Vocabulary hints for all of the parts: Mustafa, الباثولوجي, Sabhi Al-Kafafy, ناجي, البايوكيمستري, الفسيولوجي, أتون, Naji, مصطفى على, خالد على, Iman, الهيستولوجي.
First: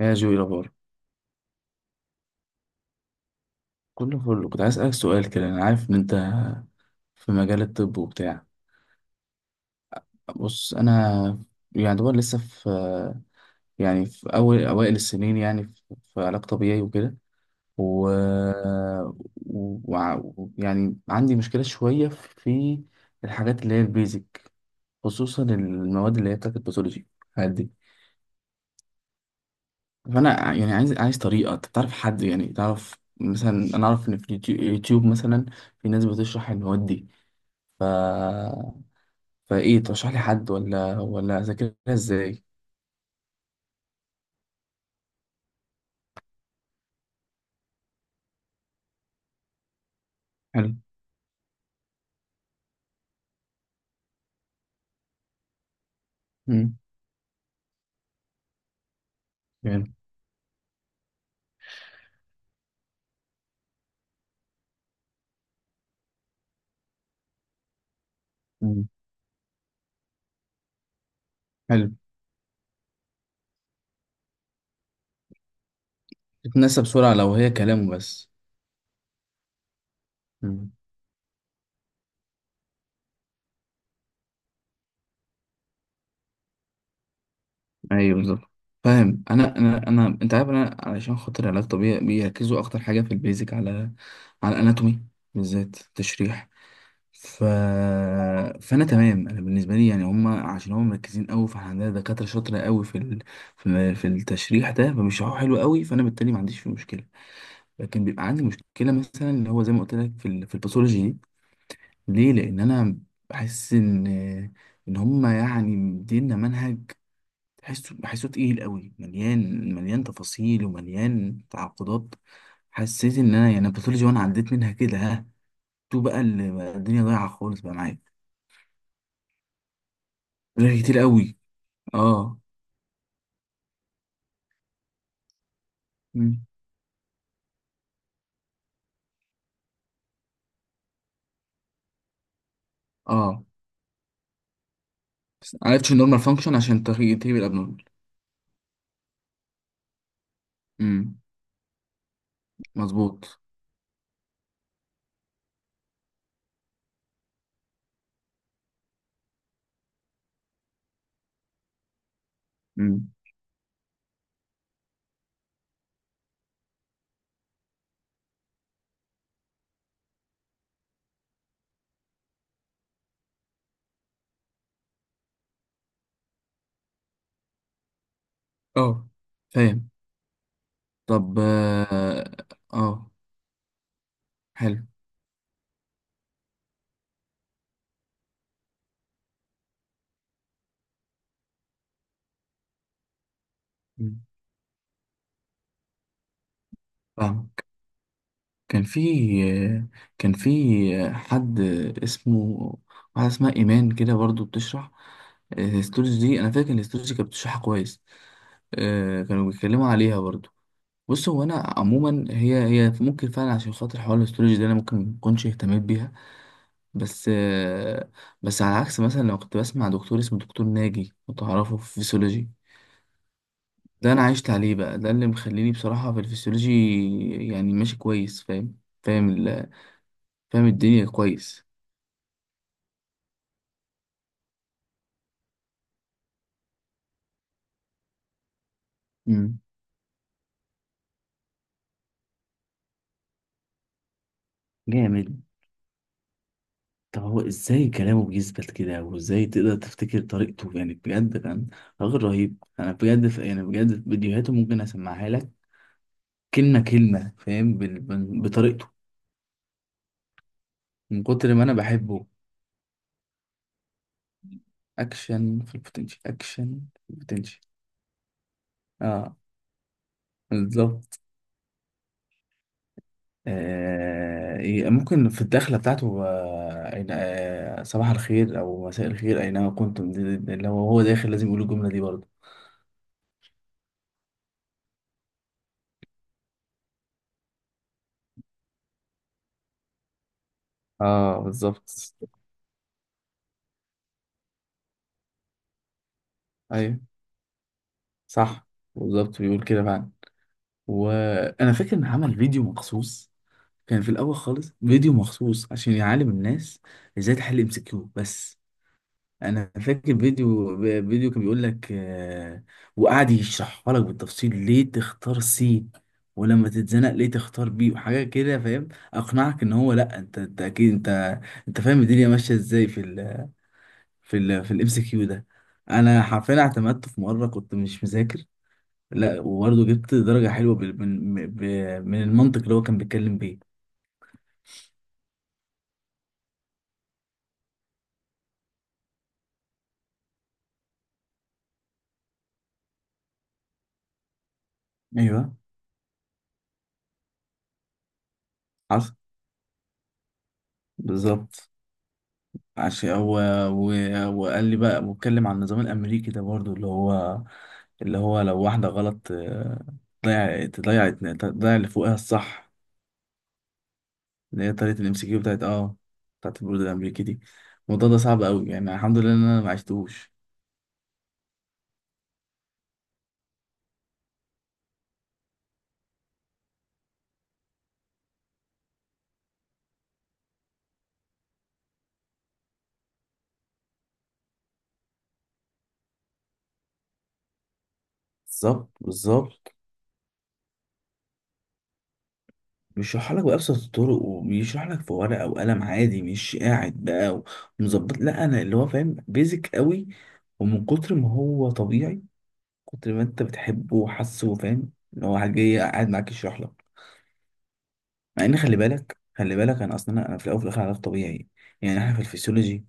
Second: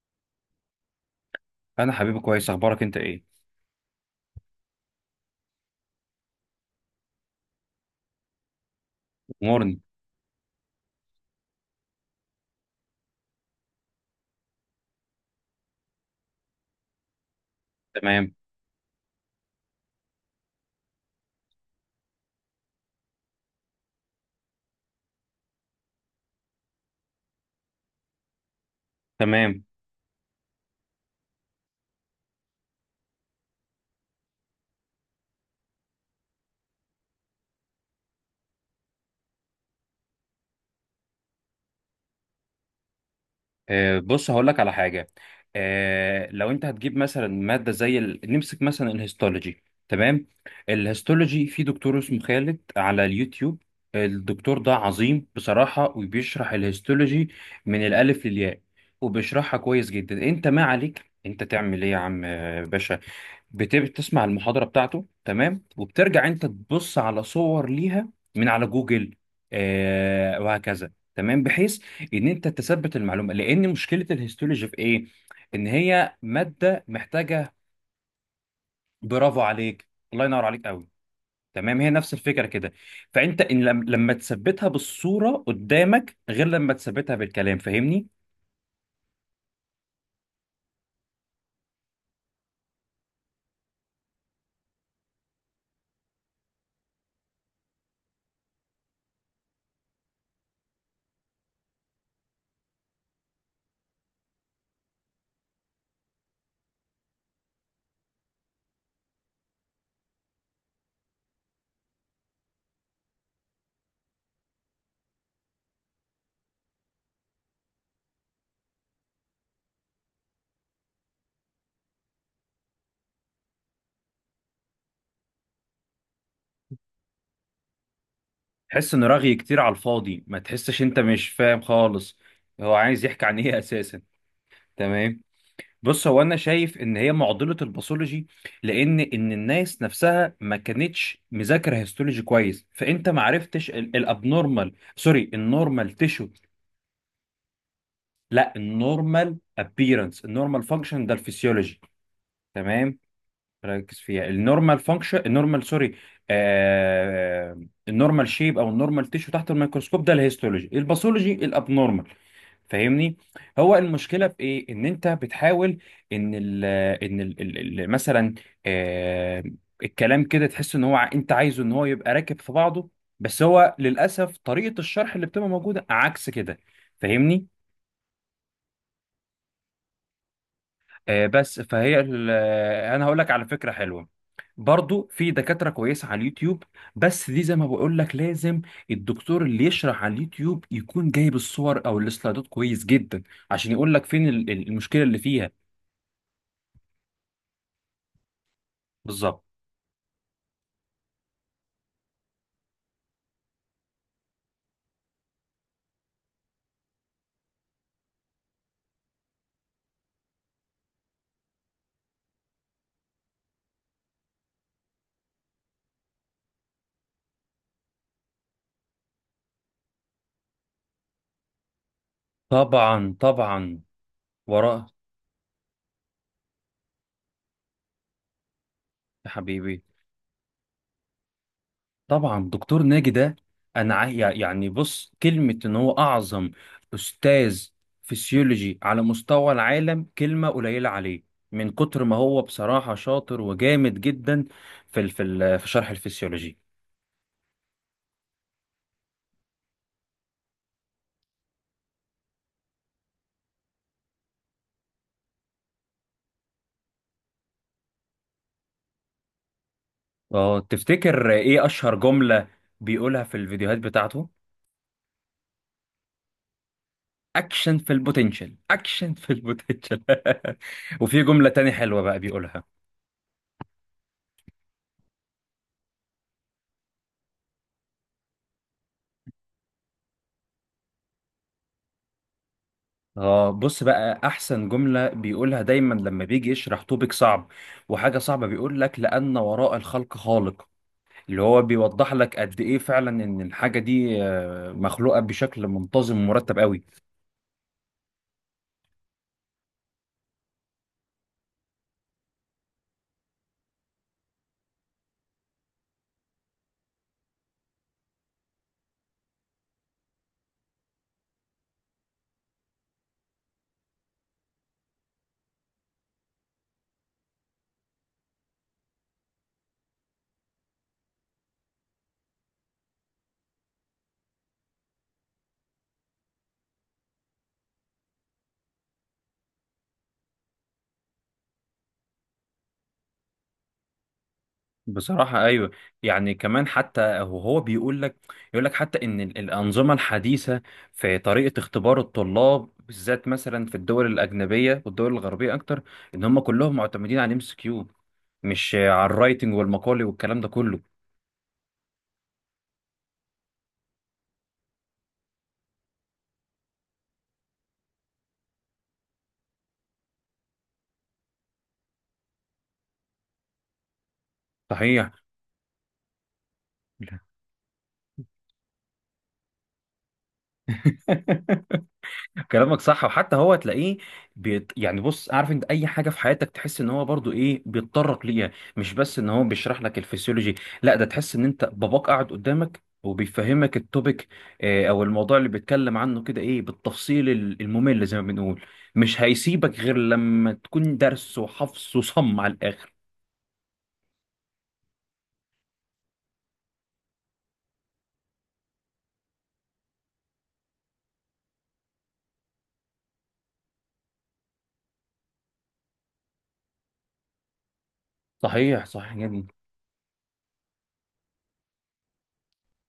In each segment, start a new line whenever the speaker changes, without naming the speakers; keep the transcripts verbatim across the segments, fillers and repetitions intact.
يا جوي، إيه الأخبار؟
انا حبيبي كويس، اخبارك انت ايه؟
كله فل. كنت عايز أسألك سؤال كده، أنا عارف إن أنت في مجال الطب وبتاع.
امورني
بص أنا يعني دوبار لسه في، يعني في أول أوائل السنين، يعني في في علاج طبيعي وكده. و...
تمام
و... وع- و... يعني عندي مشكلة شوية في الحاجات اللي هي البيزك، خصوصا المواد اللي هي بتاعت الباثولوجي، الحاجات دي.
تمام.
فأنا ع- يعني عايز عايز طريقة. أنت تعرف حد يعني؟ تعرف مثلا، أنا أعرف إن في اليوتيو- يوتيوب مثلا في ناس بتشرح المواد دي. فايه ترشح لي حد ولا ولا اذاكرها ازاي؟
آه، بص هقول لك على حاجه. آه لو انت هتجيب مثلا ماده زي ال... نمسك مثلا الهيستولوجي تمام.
حلو.
الهيستولوجي في دكتور اسمه خالد على اليوتيوب. الدكتور ده عظيم بصراحه وبيشرح
مم.
الهيستولوجي من الالف للياء وبيشرحها كويس
يعني.
جدا. انت ما عليك انت تعمل ايه يا عم آه، باشا؟ بت- بتسمع المحاضرة بتاعته تمام وبترجع انت تبص على صور ليها من على
مم.
جوجل. آه وهكذا تمام بحيث
حلو.
ان انت تثبت المعلومة. لان مشكلة الهيستولوجي في ايه؟ ان هي
تتنسى
مادة
بسرعه لو هي
محتاجة.
كلامه بس.
برافو عليك، الله ينور عليك
مم.
قوي. تمام، هي نفس الفكرة كده. فانت ان لم- لما تثبتها بالصورة قدامك غير لما تثبتها بالكلام، فاهمني؟
ايوه بالظبط. فاهم. انا انا انا انت عارف، انا علشان خاطر علاج طبيعي بيركزوا اكتر حاجه في البيزك على على الاناتومي، بالذات تشريح. ف... فانا تمام. انا بالنسبه لي يعني هم، عشان هم مركزين قوي، فاحنا عندنا دكاتره شاطره قوي في ال... في في التشريح ده، فبيشرحوه حلو قوي. فانا بالتالي ما عنديش فيه مشكله. لكن بيبقى عندي مشكله مثلا اللي هو زي ما قلت لك في ال- في الباثولوجي دي. ليه؟ لان انا بحس ان ان هم يعني مدينا منهج تحسه بحسه تقيل قوي، مليان مليان تفاصيل ومليان تعقدات. حسيت ان انا يعني الباثولوجي، وانا عديت منها كده ها، تو بقى اللي بقى الدنيا ضايعه خالص بقى معايا.
تحس ان رغي كتير على الفاضي، ما
غير
تحسش انت
كتير
مش
قوي.
فاهم خالص.
اه.
هو عايز يحكي عن ايه اساسا؟ تمام. بص هو انا
مم.
شايف ان هي معضله الباثولوجي. لان ان الناس نفسها ما كانتش مذاكره هيستولوجي كويس، فانت ما
اه
عرفتش الابنورمال، سوري
بس
النورمال
عرفتش النورمال
تيشو.
فانكشن عشان تغير تغيب الابنورمال.
لا، النورمال ابييرنس النورمال فانكشن ده
امم.
الفسيولوجي. تمام.
مظبوط.
ركز فيها، النورمال فانكشن النورمال سوري، آه النورمال شيب او النورمال تيشو تحت الميكروسكوب ده الهيستولوجي، الباثولوجي الابنورمال،
امم.
فاهمني؟ هو المشكله في ايه؟ ان انت بتحاول ان ال، ان ال ال ال- مثلا آه، الكلام كده تحس ان هو ع- انت عايزه ان هو يبقى راكب في بعضه، بس هو للاسف طريقه الشرح اللي بتبقى موجوده عكس كده، فاهمني؟
اه فاهم.
آه
طب
بس فهي
اه.
ال- آه، انا
آه،
هقول لك على فكره حلوه.
حلو.
برضو في دكاترة كويسة على اليوتيوب، بس دي زي ما بقول لك لازم الدكتور اللي يشرح على اليوتيوب يكون جايب الصور او السلايدات كويس جدا، عشان يقول لك
مم.
فين ال- ال- المشكلة اللي فيها.
فاهمك. كان في
بالظبط.
كان في حد اسمه، واحدة اسمها إيمان كده برضو بتشرح الهيستولوجي دي. أنا فاكر إن الهيستولوجي كانت بتشرحها كويس. آه، كانوا بيتكلموا عليها برضو. بص هو أنا عموما، هي هي ممكن فعلا عشان خاطر حوار الهيستولوجي ده أنا ممكن مكنش اهتميت بيها. بس آه، بس على عكس مثلا لو كنت بسمع دكتور اسمه دكتور ناجي، لو تعرفه، في فيسيولوجي.
طبعا طبعا.
ده انا عشت عليه
وراء
بقى، ده اللي مخليني بصراحة في الفسيولوجي يعني ماشي كويس. فاهم فاهم
يا
ال...
حبيبي.
فاهم الدنيا كويس.
طبعا دكتور ناجي ده، انا عا- يعني بص، كلمة ان هو اعظم استاذ فسيولوجي على مستوى
امم.
العالم كلمة قليلة عليه. من كتر ما هو بصراحة شاطر وجامد جدا في ال- في
جامد.
ال- في شرح الفسيولوجي.
طب هو ازاي كلامه بيثبت كده؟ وازاي تقدر تفتكر طريقته؟ يعني بجد كان راجل رهيب. انا بجد ف... يعني بجد فيديوهاته ممكن اسمعها لك كلمة كلمة، فاهم، بال... بال- بطريقته،
اه،
من
تفتكر
كتر ما
ايه
انا
اشهر
بحبه.
جملة بيقولها في الفيديوهات بتاعته؟
اكشن في البوتنشال، اكشن في البوتنشال.
اكشن في البوتنشال، اكشن في
اه
البوتنشال.
بالظبط.
وفي جملة تاني حلوة بقى بيقولها.
آه، ي- ممكن في الدخلة بتاعته، آه، أين- آه، صباح الخير أو مساء الخير أينما كنتم. دي- دي- اللي هو هو داخل لازم يقول الجملة دي برضه.
اه، بص بقى احسن جملة بيقولها دايما لما بيجي يشرح توبيك صعب وحاجة صعبة، بيقول لك: لأن وراء الخلق خالق.
اه
اللي هو
بالظبط.
بيوضح لك قد ايه فعلا ان الحاجة دي آه، مخلوقة بشكل منتظم ومرتب قوي.
أيوه. صح. بالظبط بيقول كده فعلا. وأنا فاكر إن عمل فيديو مخصوص، كان في الأول خالص فيديو مخصوص عشان يعلم الناس إزاي تحل ام سي كيو بس. انا فاكر فيديو، فيديو كان بيقول لك آه، وقعد يشرحها لك بالتفصيل ليه تختار سي، ولما تتزنق ليه تختار بي، وحاجات كده، فاهم. اقنعك ان هو، لا، انت، انت اكيد انت انت فاهم الدنيا ماشيه ازاي في ال في ال في الام سي كيو ده. انا حرفيا اعتمدته في مره كنت مش مذاكر، لا، وبرضه جبت درجه حلوه بال- من من من المنطق اللي هو كان بيتكلم بيه.
بصراحة أيوة. يعني كمان حتى وهو بيقول لك، يقول لك حتى إن ال- الأنظمة الحديثة في طريقة اختبار الطلاب بالذات مثلا في الدول الأجنبية والدول
ايوه.
الغربية أكتر، إن هم كلهم معتمدين على الام اس كيو، مش على
حصل.
الرايتنج والمقالي والكلام ده كله.
بالظبط. عشان هو، و- وقال لي بقى واتكلم عن النظام الامريكي ده برضو، اللي هو اللي هو لو واحده غلط آه، تضيع تضيع تضيع اللي فوقها الصح. اللي هي طريقه
صحيح.
الام سي كيو بتاعت اه بتاعت البرود الامريكي دي. الموضوع ده صعب قوي يعني، الحمد لله ان انا ما عشتوش.
كلامك صح. وحتى هو تلاقيه بيت... يعني بص، عارف انت اي حاجه في حياتك تحس ان هو برضو ايه بيتطرق ليها، مش بس ان هو بيشرح لك الفسيولوجي، لا، ده تحس ان انت باباك قاعد قدامك وبيفهمك التوبيك اه، او الموضوع اللي بيتكلم عنه كده ايه بالتفصيل ال- الممل زي ما بنقول.
بالظبط
مش
بالظبط.
هيسيبك غير لما تكون درس وحفظ وصم على الاخر.
بيشرح لك بأبسط الطرق، وبيشرح لك في ورقة وقلم عادي، مش قاعد بقى ومظبط. لا، انا اللي هو فاهم بيزك قوي، ومن كتر ما هو طبيعي، كتر ما انت بتحبه وحاسه، فاهم، ان هو حاجة جاي قاعد معاك يشرح لك. مع ان خلي
صحيح، صحيح
بالك
جدا.
خلي بالك، انا اصلا انا أنا في الاول وفي الاخر علاج طبيعي يعني. احنا في الفسيولوجي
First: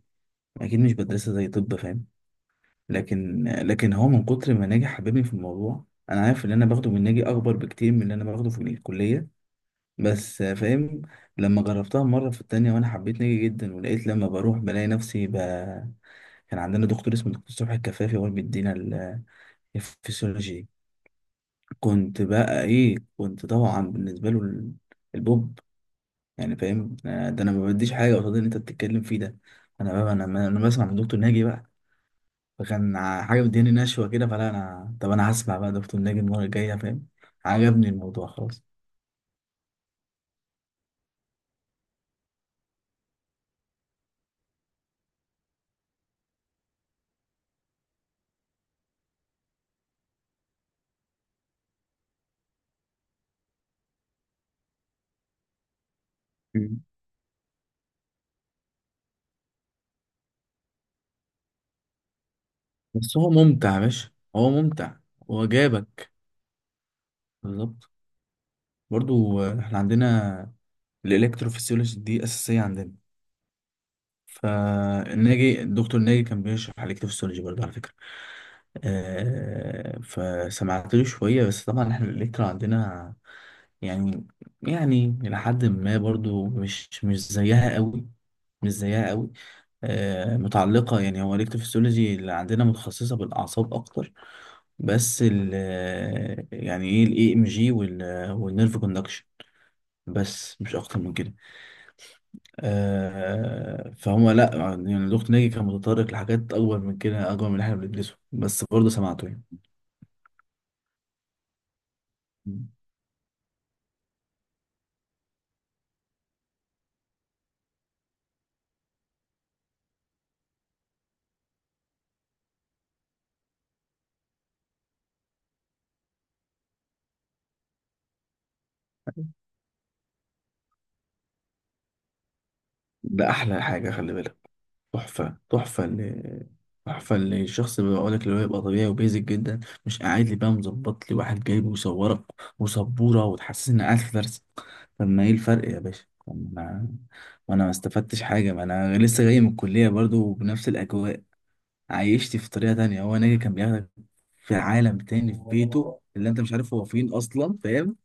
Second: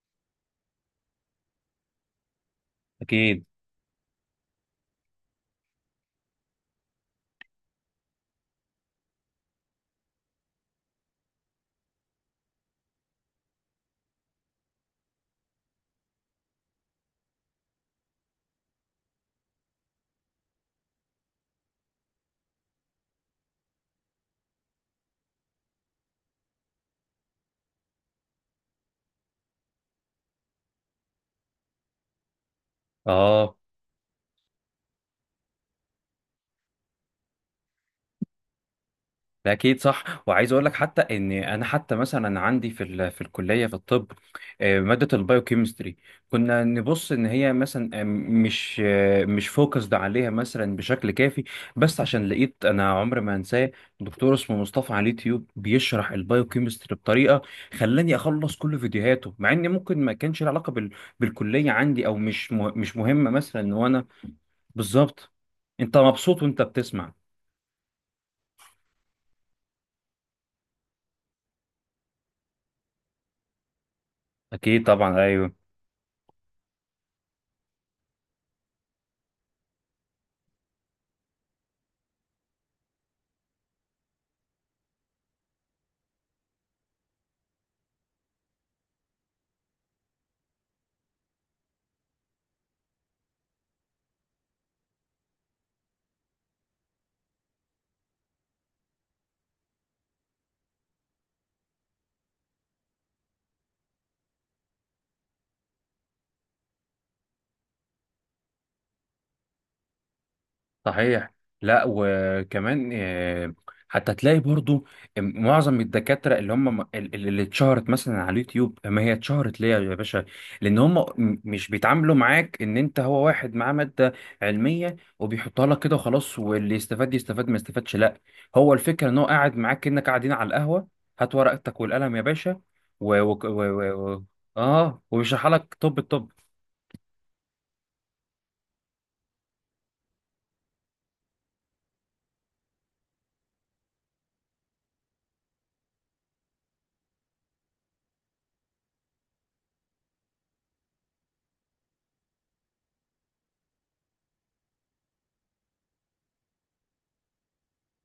اكيد مش بدرسها زي طب، فاهم.
اكيد
لكن لكن هو من كتر ما ناجي حببني في الموضوع، انا عارف اللي انا باخده من ناجي اكبر بكتير من اللي انا باخده في الكلية، بس، فاهم. لما جربتها مرة في التانية وانا حبيت ناجي جدا، ولقيت لما بروح بلاقي نفسي ب... كان عندنا دكتور اسمه دكتور صبحي الكفافي هو اللي بيدينا ال- الفسيولوجي دي. كنت بقى ايه، كنت طبعا بالنسبه له ال- البوب يعني، فاهم، آه، ده انا ما بديش حاجه قصاد اللي انت بتتكلم فيه ده. انا بقى انا انا بسمع من دكتور ناجي بقى. فكان ع- حاجه
اه.
مدياني نشوه كده، فلا انا طب انا هسمع بقى دكتور ناجي المره الجايه، فاهم. عجبني الموضوع خلاص.
ده اكيد صح. وعايز اقول لك حتى ان انا حتى مثلا عندي في ال... في الكليه في الطب آه، ماده البايوكيمستري كنا نبص ان هي مثلا آه، مش آه، مش فوكسد عليها مثلا بشكل كافي. بس عشان لقيت انا عمري ما انساه دكتور اسمه مصطفى على اليوتيوب بيشرح
مم.
البايوكيمستري بطريقه خلاني اخلص كل فيديوهاته، مع ان ممكن ما كانش له علاقه بال... بالكليه عندي او مش مه... مش
بس
مهمه
هو
مثلا
ممتع يا
ان انا.
باشا. هو ممتع.
بالظبط.
هو
انت
جابك.
مبسوط وانت بتسمع.
بالظبط. برضو آه، احنا عندنا الالكتروفيسيولوجي دي اساسيه عندنا.
اكيد طبعا ايوه.
فالناجي الدكتور ناجي كان بيشرح على الكتروفيسيولوجي برضه، على فكرة. آه، فسمعت له شوية، بس طبعا احنا الإلكترا عندنا يعني، يعني لحد ما برضه مش مش زيها قوي. مش زيها قوي. آه، متعلقة يعني، هو الإلكتروفيسيولوجي اللي عندنا متخصصة بالأعصاب أكتر. بس ال يعني إيه ال إي إم جي وال والنيرف كوندكشن. بس مش أكتر من كده. آه فهم. لا يعني الدكتور ناجي كان متطرق لحاجات اكبر من كده، اكبر من اللي احنا بندرسه، بس برضه سمعته يعني.
صحيح. لا وكمان آه، حتى تلاقي برضو معظم الدكاترة اللي هم اللي اللي اتشهرت مثلا على اليوتيوب، ما هي اتشهرت ليه يا باشا؟ لان هم م- مش بيتعاملوا معاك ان انت هو واحد معاه مادة علمية وبيحطها لك كده وخلاص، واللي يستفاد يستفاد ما يستفادش، لا. هو الفكرة ان هو قاعد معاك انك قاعدين على القهوة، هات ورقتك والقلم يا باشا و...
ده
و... و...
احلى حاجه
و...
خلي
و...
بالك.
اه،
تحفه
وبيشرح لك.
تحفه
طب
اللي تحفه اللي الشخص اللي بيقول لك اللي هو يبقى طبيعي وبيزك جدا، مش قاعد لي بقى مظبط لي واحد جايبه ويصورك وسبوره، وتحسسني اني قاعد في درس. طب ما ايه الفرق يا باشا؟ طب ما انا ما انا ما استفدتش حاجه، ما انا لسه جاي من الكليه برضه بنفس الاجواء، عايشت في طريقة تانية. هو ناجي كان بياخدك في عالم تاني، في بيته اللي انت مش عارف هو فين اصلا، فاهم.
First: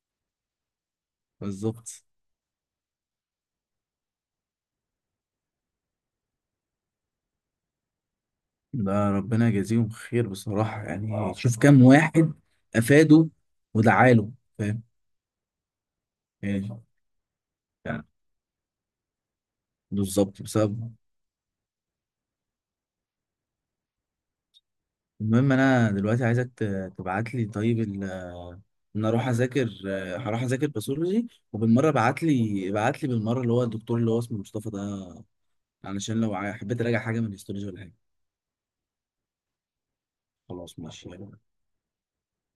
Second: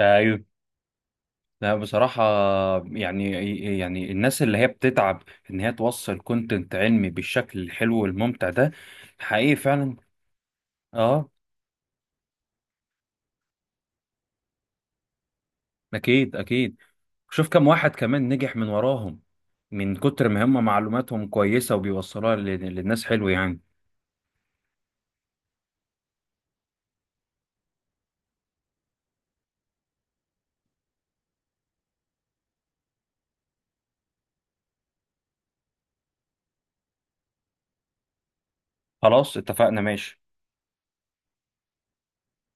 الطب، لا
بالظبط.
بصراحة، يعني يعني الناس اللي هي بتتعب إن هي توصل كونتنت علمي بالشكل الحلو والممتع ده،
ده ربنا
حقيقي
يجازيهم
فعلا
خير بصراحة
آه.
يعني. شوف كام واحد افاده ودعاله، فاهم،
أكيد
يعني،
أكيد. شوف كم واحد
يعني
كمان نجح من وراهم، من كتر
بالظبط
ما هم
بسبب.
معلوماتهم كويسة وبيوصلوها لل- للناس حلو يعني.
المهم، انا دلوقتي عايزك تبعت لي طيب ال- ان اروح اذاكر. هروح اذاكر باثولوجي، وبالمره ابعت لي ابعت لي بالمره اللي هو الدكتور اللي هو اسمه مصطفى ده علشان لو حبيت اراجع حاجه من الهيستولوجي ولا حاجه.
خلاص اتفقنا ماشي.
خلاص ماشي يلا.